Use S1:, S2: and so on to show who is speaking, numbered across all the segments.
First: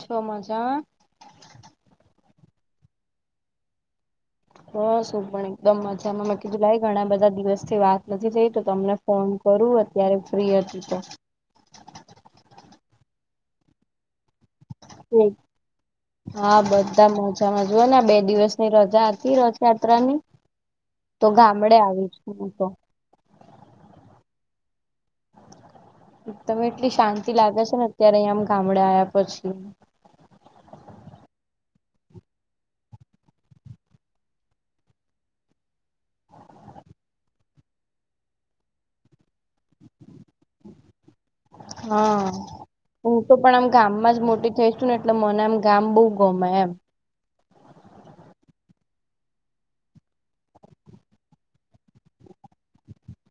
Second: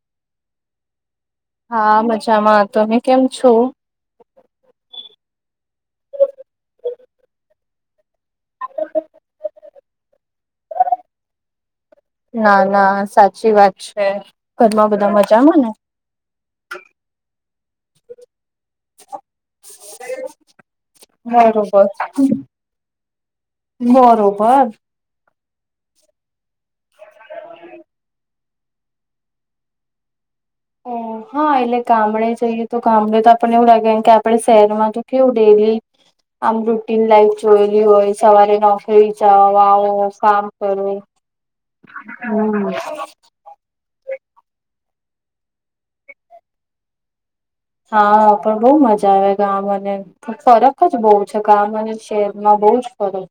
S1: છ મજા
S2: હા મજામાં તમે કેમ છો?
S1: બસ હુ પણ એકદમ મજામાં મ કધું ભાઈ ઘણા બધા દિવસ થી વાત નથી થઈ તો તમને ફોન કરું અત્યારે ફ્રી હતી તો.
S2: ના ના સાચી વાત છે ઘરમાં બધા મજા આવે ને.
S1: હા બધા મજામાં જો ને આ બે દિવસ ની રજા હતી રથયાત્રા ની. તો ગામડે
S2: બરોબર
S1: આવી હું તો.
S2: બરોબર
S1: તમે એટલી શાંતિ લાગે છે ને અત્યારે અહીંયા આમ ગામડે આવ્યા પછી
S2: ઓ
S1: [inaudible]
S2: હા એટલે ગામડે જઈએ તો ગામડે તો આપણને એવું લાગેમ કે આપડે શહેરમાં તો કેવું ડેલી આમ રૂટીન લાઈફ જોયેલી હોય સવારે નોકરી જવા કામ કરવુ
S1: હા.
S2: હમ્મ
S1: હું તો પણ આમ ગામમાં જ મોટી થઈશું ને એટલે મને આમ ગામ બહુ ગમે એમ
S2: હા પણ બહુ મજા આવે ગામ અને ફરક જ બહુ છે ગામ અને શહેરમાં બઉુ જ ફરક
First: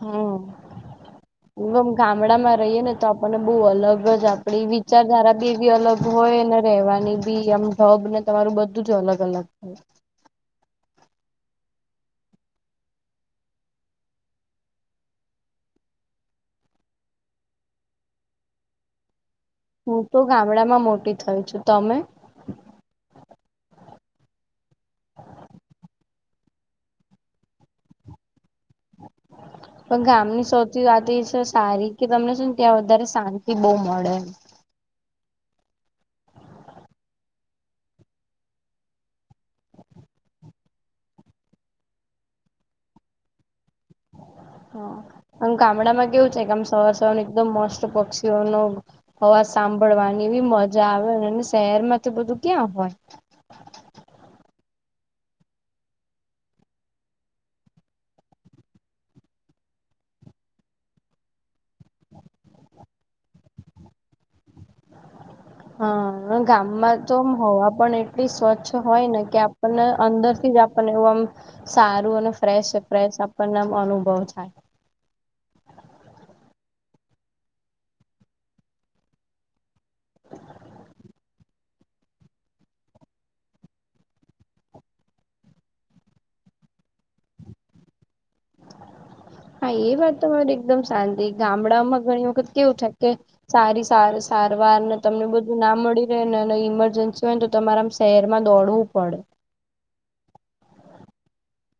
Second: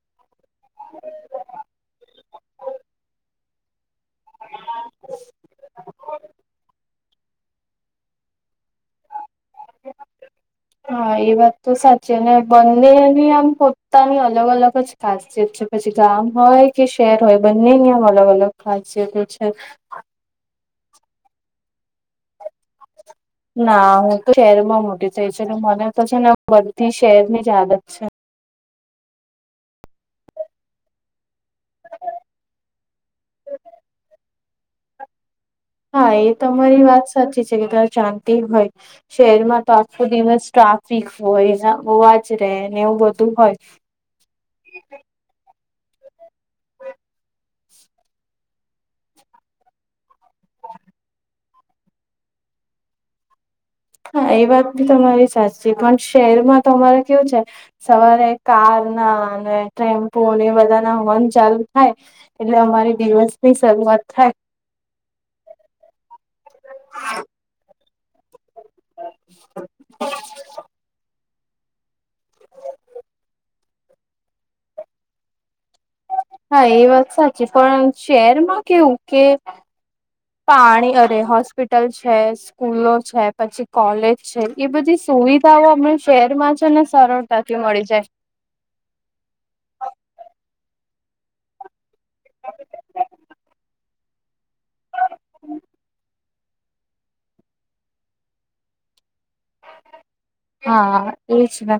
S1: હમ્મ ગામડા માં રહીએ ને તો આપણને બહુ અલગ રજ આપડી વિચારધારા બી એવી અલગ હોય અને રવાની બી આમ જબ ને તમારું બધું જ અલગ અલગ છે.
S2: હા એ વાત તો સાચી ને બંનેની આમ પોતા ન અલગ અલગ જ. ખાસિયત છે પછી ગામ હોય કે શહેર હોય બંનેની આમ અલગ અલગ ખાસિયતો છે.
S1: હું તો ગામડામાં મોટી થઈ છું તમે
S2: ના હું તો શહેર માં મોટી થઈ છ એટલે મને તો છે ને બધી શહેર ની જ આદત છે.
S1: પણ ગામની સૌથી વાત એ છે સારી કે તમને શું ને ત્યાં વધારે શાંતિ બહુ મળે
S2: હા એ તો અરી વાત સાચી છે કે તારે જતી હોય શહેરમાં તો આખો દિવસ ટ્રાફિક હોય હોવા જ રહે ને એવું બધું હોય
S1: હા આમ ગામડામાં કેવું છે કે આમ સવાર સવારમાં એકદમ મસ્ત પક્ષીઓનું હવા સાંભળવાની બી મજા આવે અને શહેરમાં તો આવું બધું ક્યાં હોય
S2: હા એ વાત બી તમારી સાચી પણ શહેરમાં તો અમારે કેવું છે. સવારે કારના અને ટેમ્પો એ બધાના હોર્ન ચાલુ થાય એટલે અમારી દિવસ ની શરૂઆત થાય
S1: હા ગામમાં તો હવા પણ એટલી સ્વચ્છ હોય ને કે આપણને અંદરથી જ આપને એવુંમ સારું અને ફ્રેશ ફ્રેશ આપણને અનુભવ થાય.
S2: હા, એ વાત સાચી પણ શહેરમાં કેવું કે પાણી અને હોસ્પિટલ છે. સ્કૂલો છે, પછી કોલેજ છે એ બધી સુવિધાઓ અમને શહેરમાં છે ને સરળ તકી મળી જાય
S1: હા એ વાત તો મારે એકદમ શાંતિ ગામડામાં ઘણી વખત કેવું છે કે સારી સારી સારવારને તમને બધું
S2: જાય
S1: ના મળી રહે ને અને ઈમરજન્સી હોય ને તો તમારે આમ શહેરમાં દોડવું પડે.
S2: હા એજ ને.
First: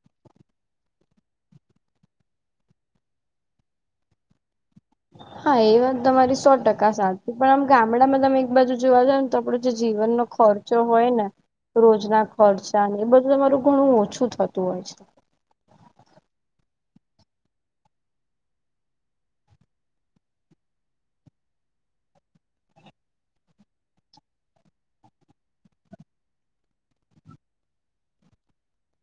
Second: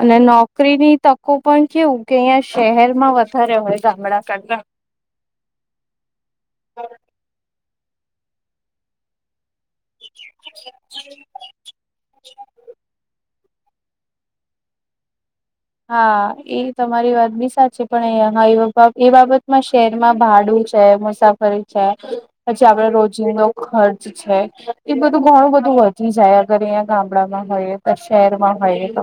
S2: અને નોકરીની તકો પણ કેવું કે અહિયાં શહેરમાં વધારે હોય ગામડા કરતાં.
S1: હા એ વાત તમારી સો ટકા સાચ પણ આમ ગામડામાં તમે એક બાજુ જોવા જાવ ને આપડો જે જીવનનો ખર્ચો હોય ને રોજના ખર્ચાને એ બધું તમારું ઘણું ઓછું થતું હોય છે.
S2: હા એ તમારી વાત બી સાચીપણ એ એ બાબતમાં શહેરમાં ભાડું છે. [unintelligible] કરી છે પછી આપડે રોજનો ખર્ચ છે એ બધું ઘણું બધું વધી જાય અગર અહીંયા ગામડામાં હોય તો શહેરમાં હોય તો.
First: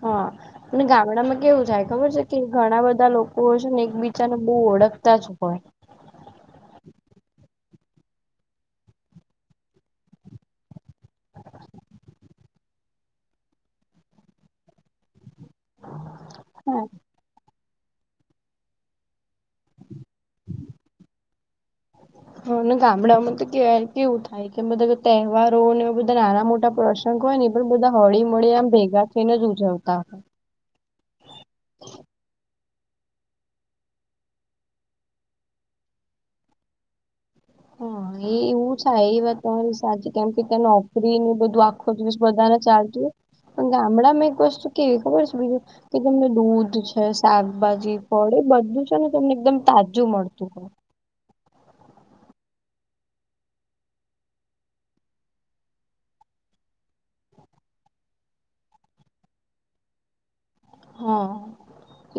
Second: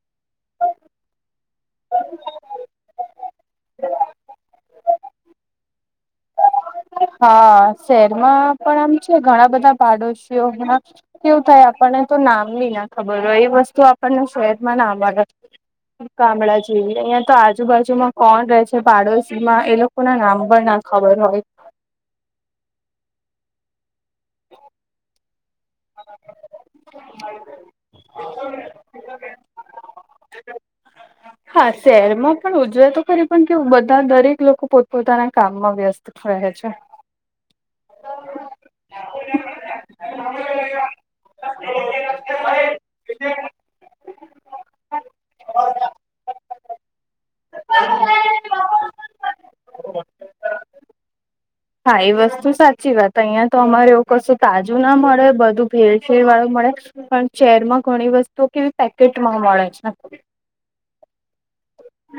S1: હા. અને ગામડામાં કેવું થાય ખબર છે કે ઘણા બધા લોકો છે ને એકબીજાને બો ઓળખતા જ હોય.
S2: હા શહેરમાં પણ આમ છે ઘણાબધા પાડોશીઓમાં કેવું થાય આપણને તો નામ બીના ખબર હોય એ વસ્તુ આપણને શહેર માં નામ આવે. ગામડા જેવી
S1: હા
S2: અહિયાં તો આજ આજુબાજુમાં કોણ રહે છે. પાડોશીમાં એ લોકો નામ પણ ના ખબર હોય.
S1: હને ગામડામાં તો કેવાય કેવું થાય કે બધા તહેવારોને બધા નાના મોટા પ્રસંગો હોય ને પણ બધા હળીમળી આમ ભેગા તેને જ ઉજવતા હતા હોય.
S2: હા શહેરમાં પણ ઉજવે તો ખરી પણ કેવું બધા દરેક લોકો પોતપોતાના કામમાં વ્યસ્ત રહે છે.
S1: હા એ એવું થાય એ વાત તમારી સાચી કેમ કે ત્યાં નોકરીને બધું ખો [unintelligible] બધાને ચાલતું પણ ગામડામાં એક વસ્તુ કેવી ખબર છે બીજું કે તમને દૂધ છે શાકભાજી, ફળ એ બધું છે ને તમને એકદમ તાજું મળતું હોય.
S2: હા એ વસ્તુ સાચી વાત અહિયાં તો અમારે એવું કશું તાજુંના મળે બધું ભેળસેળ વાળું મળે. પણ શહેરમાં ઘણી વસ્તુઓ કેવી પેકેટમાં મળે છે.
S1: હા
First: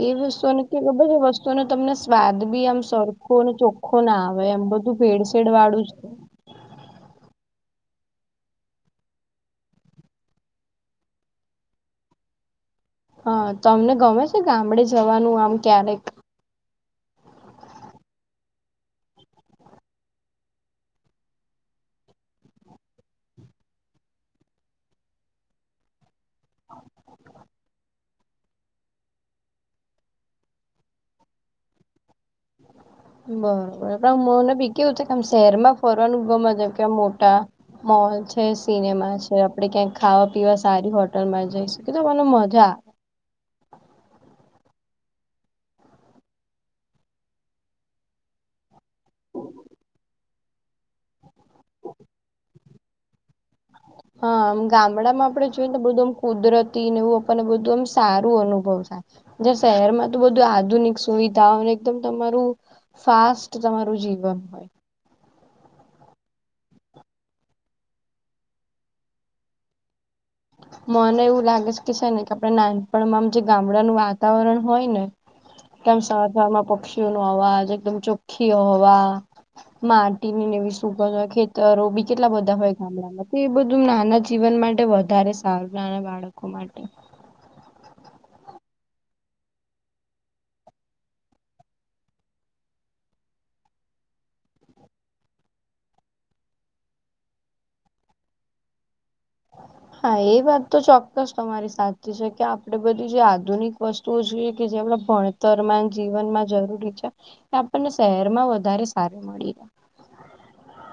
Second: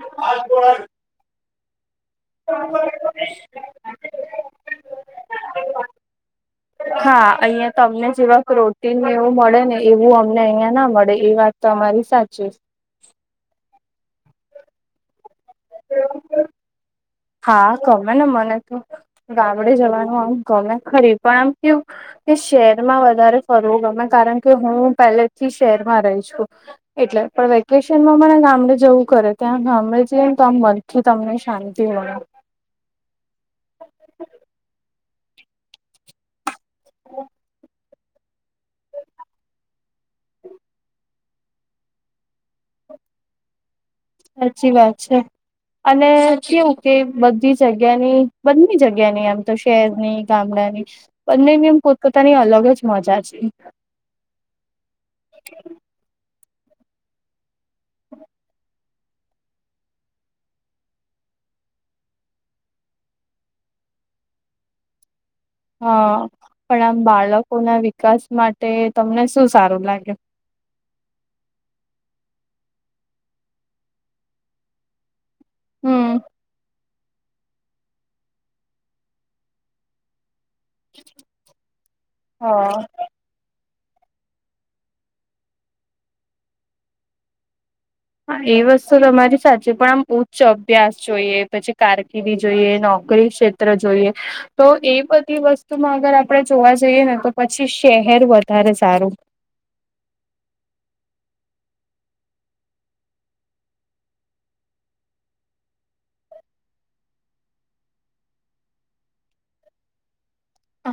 S1: એ વસ્તુઓને ખબર વસ્તુઓને તમને સ્વાદબી આમ સરખો અને ચોખ્ખો ના આવે એમ બધું ભેડસેેડ વાળું છે.
S2: હા અહિયાં તમને જેવા પ્રોટીન એવું મળે ને એવું અમને અહિયાં ના મળે એ વાત તમારી સાચી.
S1: હા તમને ગમે છે? ગામડે જવાનું આમ ક્યારેક.
S2: હા ગમે ને મને તો ગામડે જવાનું આમ ગમે ખરી પણ આમ કેવુક કે શહેરમાં વધારે ફરવો ગમે કારણ કે હું પહેલેથી શહેરમાં રહીશ. એટલે પણ વેકેશનમાં મને ગામડે જવું કરે ત્યાં ગામડે જઈએ ને તો આમ મનથી તમને શાંતિ મળે.
S1: બરોબર પણ મને ભી કેવું છે કે શહેરમાં ફરવાનું ગમે છે. કે મોટા મોલ છે, સિનેમા છે, આપડે ક્યાંક ખાવા પીવા સારી હોટલમાં જઈ શકીએ તો મને મજા
S2: સાચી વાત છે. અને કેવું કે બધી જગ્યાની બંની જગ્યા ની એમ તો શહેરની ગામડા ની બંનેની એમ પોતપોતા ની અલગ જ મજા છે.
S1: હા આમ ગામડામાં આપડે જોયએ ને બધું આમ કુદરતી ને એવું આપણને બધું એમ સારું અનુભવ થાય. શહેરમાં તો બધું આધુનિક સુવિધાઓ એકદમ તમારું ફાસ્ટ તમારું જીવન હોય.
S2: હા પણ આમ બાળકો ના વિકાસ માટે તમને શું સારું લાગે
S1: મને એવું લાગે છે કે છે ને કે આપડે નાનપણમાંમ જે ગામડાનું વાતાવરણ હોય ને કેમ
S2: હમ
S1: સવામાં પક્ષી અવાજ એકદમ ચોખ્ખી હવા માટી સુગ હોય ખેતરો બી કેટલા બધા હોય
S2: હા
S1: ગામડામાં તો એ બધું નાના જીવન માટે વધ ઘારે સારરને બાળકો માટે
S2: હા એ વસ્તુ તમારી સાચી પણ આમ ઉચ્ચ અભ્યાસ જોઈએ પછી કારકિર્દી જોઈએ નોકરી ક્ષે ત જોઈએ તો એ બધી વસ્તુમાં અગર આપણે જોવા જઈએ ને તો પછી શહેર વધારે સારું
S1: હા એ વાત તો ચોક્કસ તમારી સા છે કે આપડે બધી જે આધુનિક વસ્તુઓ જોઈએ કે જે આપ ભણ તરન જીવનમાં જરૂરી છે એ આપણને શહેરમાં વધારે સાર મળી રહે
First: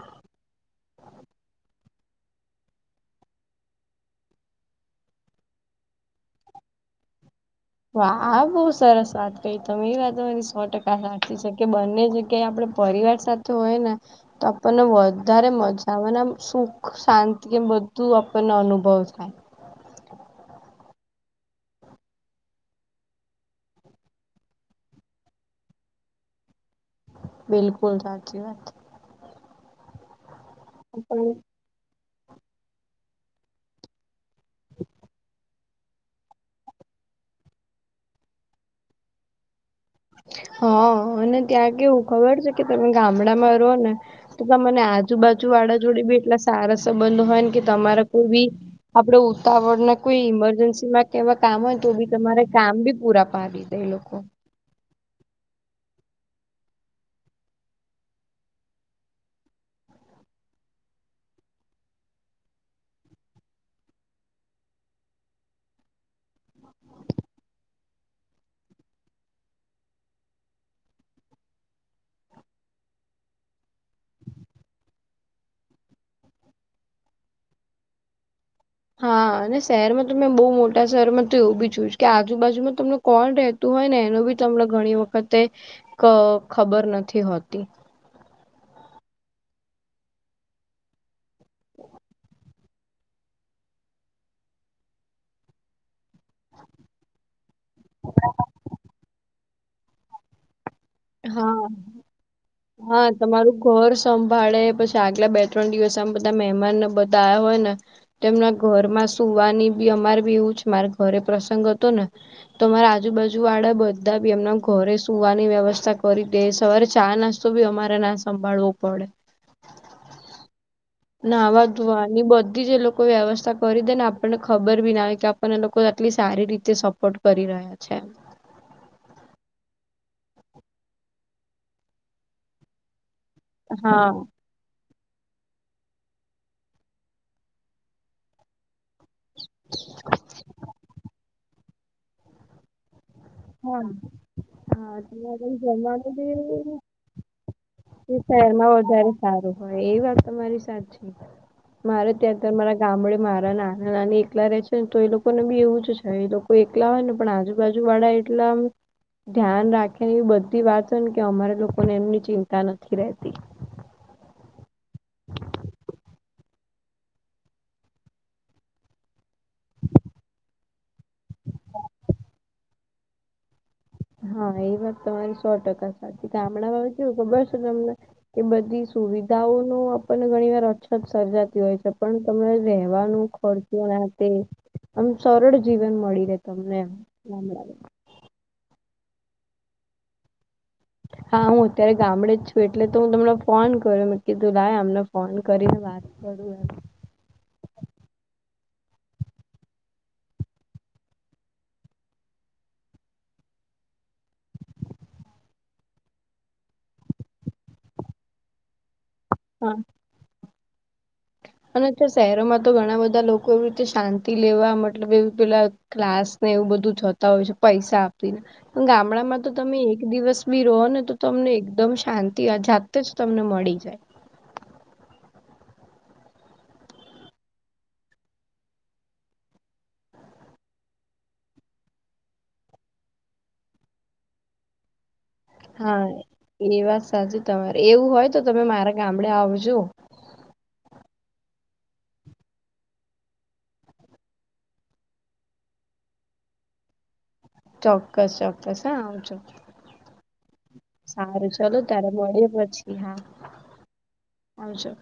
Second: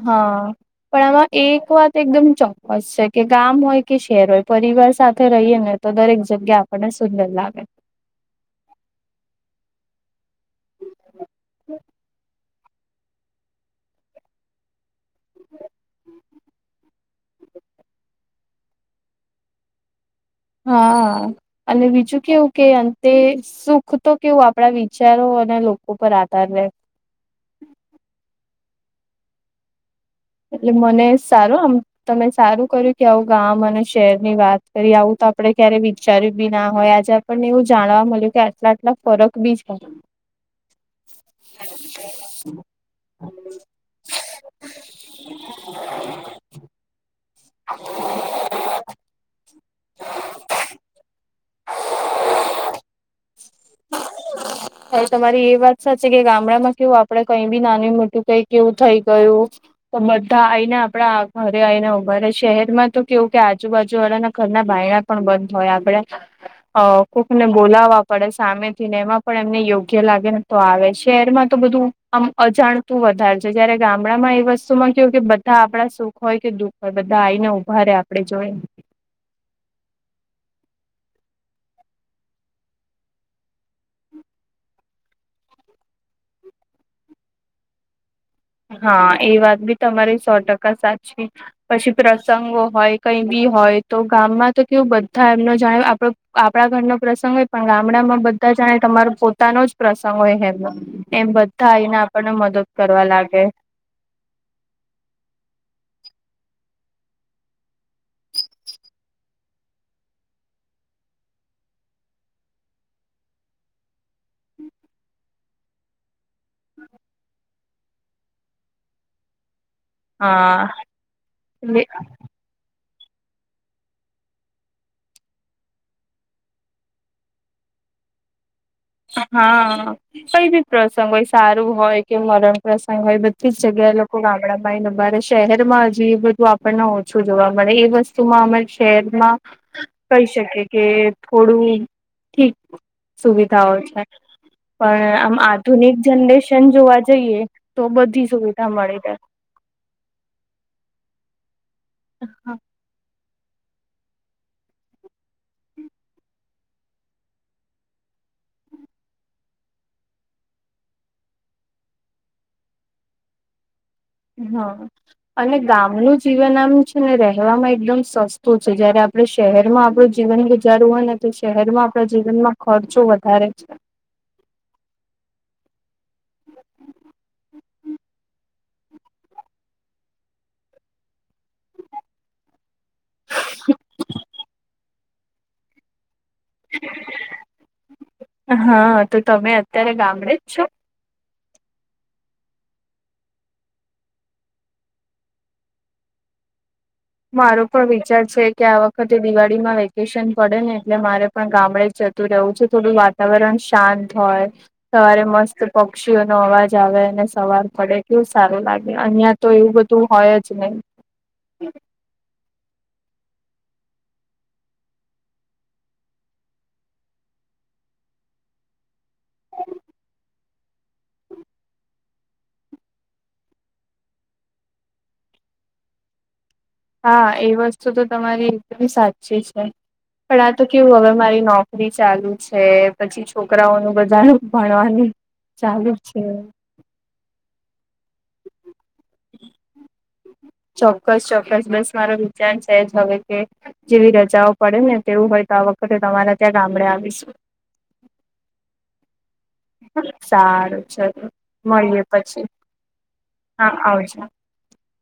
S2: હા પણ આમાં એક વાત એકદમ ચોક્કસ છે કે ગામ હોય કે શહેર હોય પરિવાર સાથે રહીએ ને તો દરેક જગ્યા આપણને સુંદર લાગે
S1: હ બહુ સરસ વાત કહી તમે એ વાત અરી સો ટકા સાી છે કે બંને જગ્યાએ આપણે પરિવાર સાથે હોય ને તો આપણને વધારે મજા આવેને સુખ શાંતિ એમ બધું આપણને અનુભવ થાય
S2: હા અને બીજું કેવું કે અંતે સુખ તો કેવું આપણા વિચારો અને લોકો પર આધાર રહે
S1: બિલકુલ સાચી વાત છે
S2: એટલે મને
S1: પણ
S2: સારું આમ તમે સારું કર્યું કે આવું ગ મને શેર ની વાત કરી આવું તો આપડે ક્યારે વિચાર્યું બી ના હોય આજે આપણને એવું જાણવા મળ્યું કે આટલા આટલા ફરક બી છે
S1: હા અને ત્યાં કેવું ખબર છે કે તમે ગામડામાં રહો ને તો તને આજુબાજુ વાળા જોડે બી એટલા સારા સંબંધ હોય ને કે તમારા કોઈ બી આપડે ઉતાવળ ના કોઈ ઈમરજન્સીમાં કેવા કામ હોય તો બી તમારે કામ બી પૂરા પાાવ ધ એ લોકો
S2: તમારી એ વાત સાચી છે કે ગામડામાં કેવું આપડે કઈ બી નાનું મોટું કઈ કેવું થઈ ગયું તો બધા આઈને આપડા ઘરે આવીઈને ઉઘારે શહેર માં તો કેવું કે આજુબાજુ વાળા ઘરના બાયણા પણ બંધ હોય આપડે અ કોકને બોલાવવા પડે સામેથી ને એમાં પણ એમને યોગ્ય લાગે ને તો આવે શહેરમાં તો બધું આમ અજાણતું વધારે છે જયારે ગામડામાં એ વસ્તુમાં કવું કે બધા આપણા સુખ હોય કે દુખ હોય બધા આ આવીને ઉઊભા આપણે જોઈ
S1: હા અને શહેરમાં ત મેમે બહુ મોટા શહેરમાં તો એવું બી જોય કે આજુબાજુમાં તમને કોણ રહેતું હોય ને એનું બી તમને ઘણી વખતે ખબર નથી હોતી
S2: હા એ વાત બી તમારી સો ટકા સાચી પછી પ્રસંગો હોય કઈ બી હોય તો ગામમાં તો કેવું બધા એમનો જાણે આપડો આપણા ઘર ન પ્રસંગ હોય પણ ગામડામાં બધા જાણે તમારો પોતાનો જ પ્રસંગ હોય હે એમ બધા આવીઈને આપણને મદદ કરવા લાગે
S1: મારું ઘર સંભાળે પછી આગલા બે ત્રણ દિવસ આમ બધા મહેમાન બધા આ્યા હોય ને તેમના ઘરમાં સુવાની બી અમાર બી એવું છે મારે ઘરે પ્રસંગ હતો ને તો મારે આજુબાજુ વાળા બધાી એમના ઘરે સુવાની વ્યવસ્થા નાસ્ કરી દે સવારે ચા નાસ્તો બી અમારે ના સંભાળવો પડે
S2: હા
S1: નાહવા ધુવા ની બધી જ લોકો કોઈ વ્યવસ્થા કરી દે ને આપણને ખબર બી ના હો કે આપણને લોકો આટલી સારી રીતે સપોર્ટ કરી રહે અચ છેા
S2: હા કઈ બી પ્રસંગ હોય સારું હોય કે મરણ પ્રસંગ હોય બધ તીસ જગ્યાએ
S1: હા
S2: લોકો ગામડા ભાઈ અમારે શહેરમાં હજી એ બધું આપણને ઓછું જોવા મળે એ વસ્તુમાં અમે શહેરમાં કહી શકી કે થોડું ઠીક સુવિધાઓ
S1: હા
S2: છે
S1: હા
S2: પણ આમ
S1: તમારે
S2: આધુનિક
S1: જમવાનું
S2: જનરેશન
S1: બી
S2: જોવા જઈએ તો બધી સુવિધા મળી જાય
S1: હ એ વાત તમા મારી સાચી મારે ત્યાં ત મારા ગામડે મારા નાના નાની એકલા રહે છે ને તો એ લોકોને બી એવું જ છે એ લોકો એકલા હોય ને પણ આજુબાજુ વાળા એટલા ધ્યાન રાખે ને એવી બધી વાતો હો ને કે અમારા લોકોને એમની ચિંતા નથી રહેતી
S2: હા અને ગામનું જીવન આમ છે ને રહેવામાં એકદમ સસ્તું છે જયારે આપડ શહેરમાં આપણું જીવન ગુજારવું હોય ને તો શહેરમાં આપણા જીવનમાં ખર્ચો વધારે છે
S1: હા એ વાત તમારે સો ટકા સાચી કે ગામણાં ભ કેવું ખબર છે તમને એ બધી સુવિધાઓનું આપણને ઘણી વાર અછત સર્જાતી હોય છે પણ તને રહેવાનું ફચુ તે આમ સરળ જીવન મળી રહે તમને
S2: હા તો તમે અત્યારે ગામડે જ છો
S1: હા હું અત્યારે ગામડે જ છું એટલે તો હું તમને ફોન કર્યો કીધું લાવ અમને ફોન કરીને વાત બડું એ
S2: મારો પણ વિચાર છે કે આ વખતે દિવાળીમાં વેકેશન પડે ને એટલે મારે પણ ગામડે જ જતું રહવું છે થોડું વાતાવરણ શાંત હોય સવારે મસ્ત પક્ષીઓ નો અવાજ આવે અને સવાર પડે કેવું સારું લાગે અહં તો એવું
S1: હા
S2: બધું હોય જ નહીિ
S1: અને શહેરોમાં તો ઘણા બધા લોકો એવી રીતે શાંતિ લેવા મતલબ એવું પેલા ક્લાસ ને એવું બધું જોતા હોય છે પૈસા આપીને ગામડામાં તો તમે એક દિવસ બી રહો ને તો તમને એકદમ શાંતિ અજાત જ તમને મળી જાય
S2: હા એ વસ્તુ તો તમારી એકમી સાચી છે પણ આ તો કેવું હવે મારી નોકરી ચાલુ છે પછી છોકરાઓનું બધાનું ભણવાનું ચાલુ
S1: હા
S2: છે
S1: એ વાત સાચી તમારે એવું હોય તો તમે મારા ગામડે આવજો
S2: ચોક્કસ ચોક્કસ બસ મારો વિચાર છેજ હવે કે જેવી રજાઓ પડે ને તેવું હોય તો આ વખતે તમારા ત્યાં ગામડે આવીશું
S1: ચોક્કસ ચોક્કસ હ આવો
S2: સારું ચલો
S1: સારું ચાલ ત્યારે મળે પછી હા
S2: હા આવજો
S1: હજ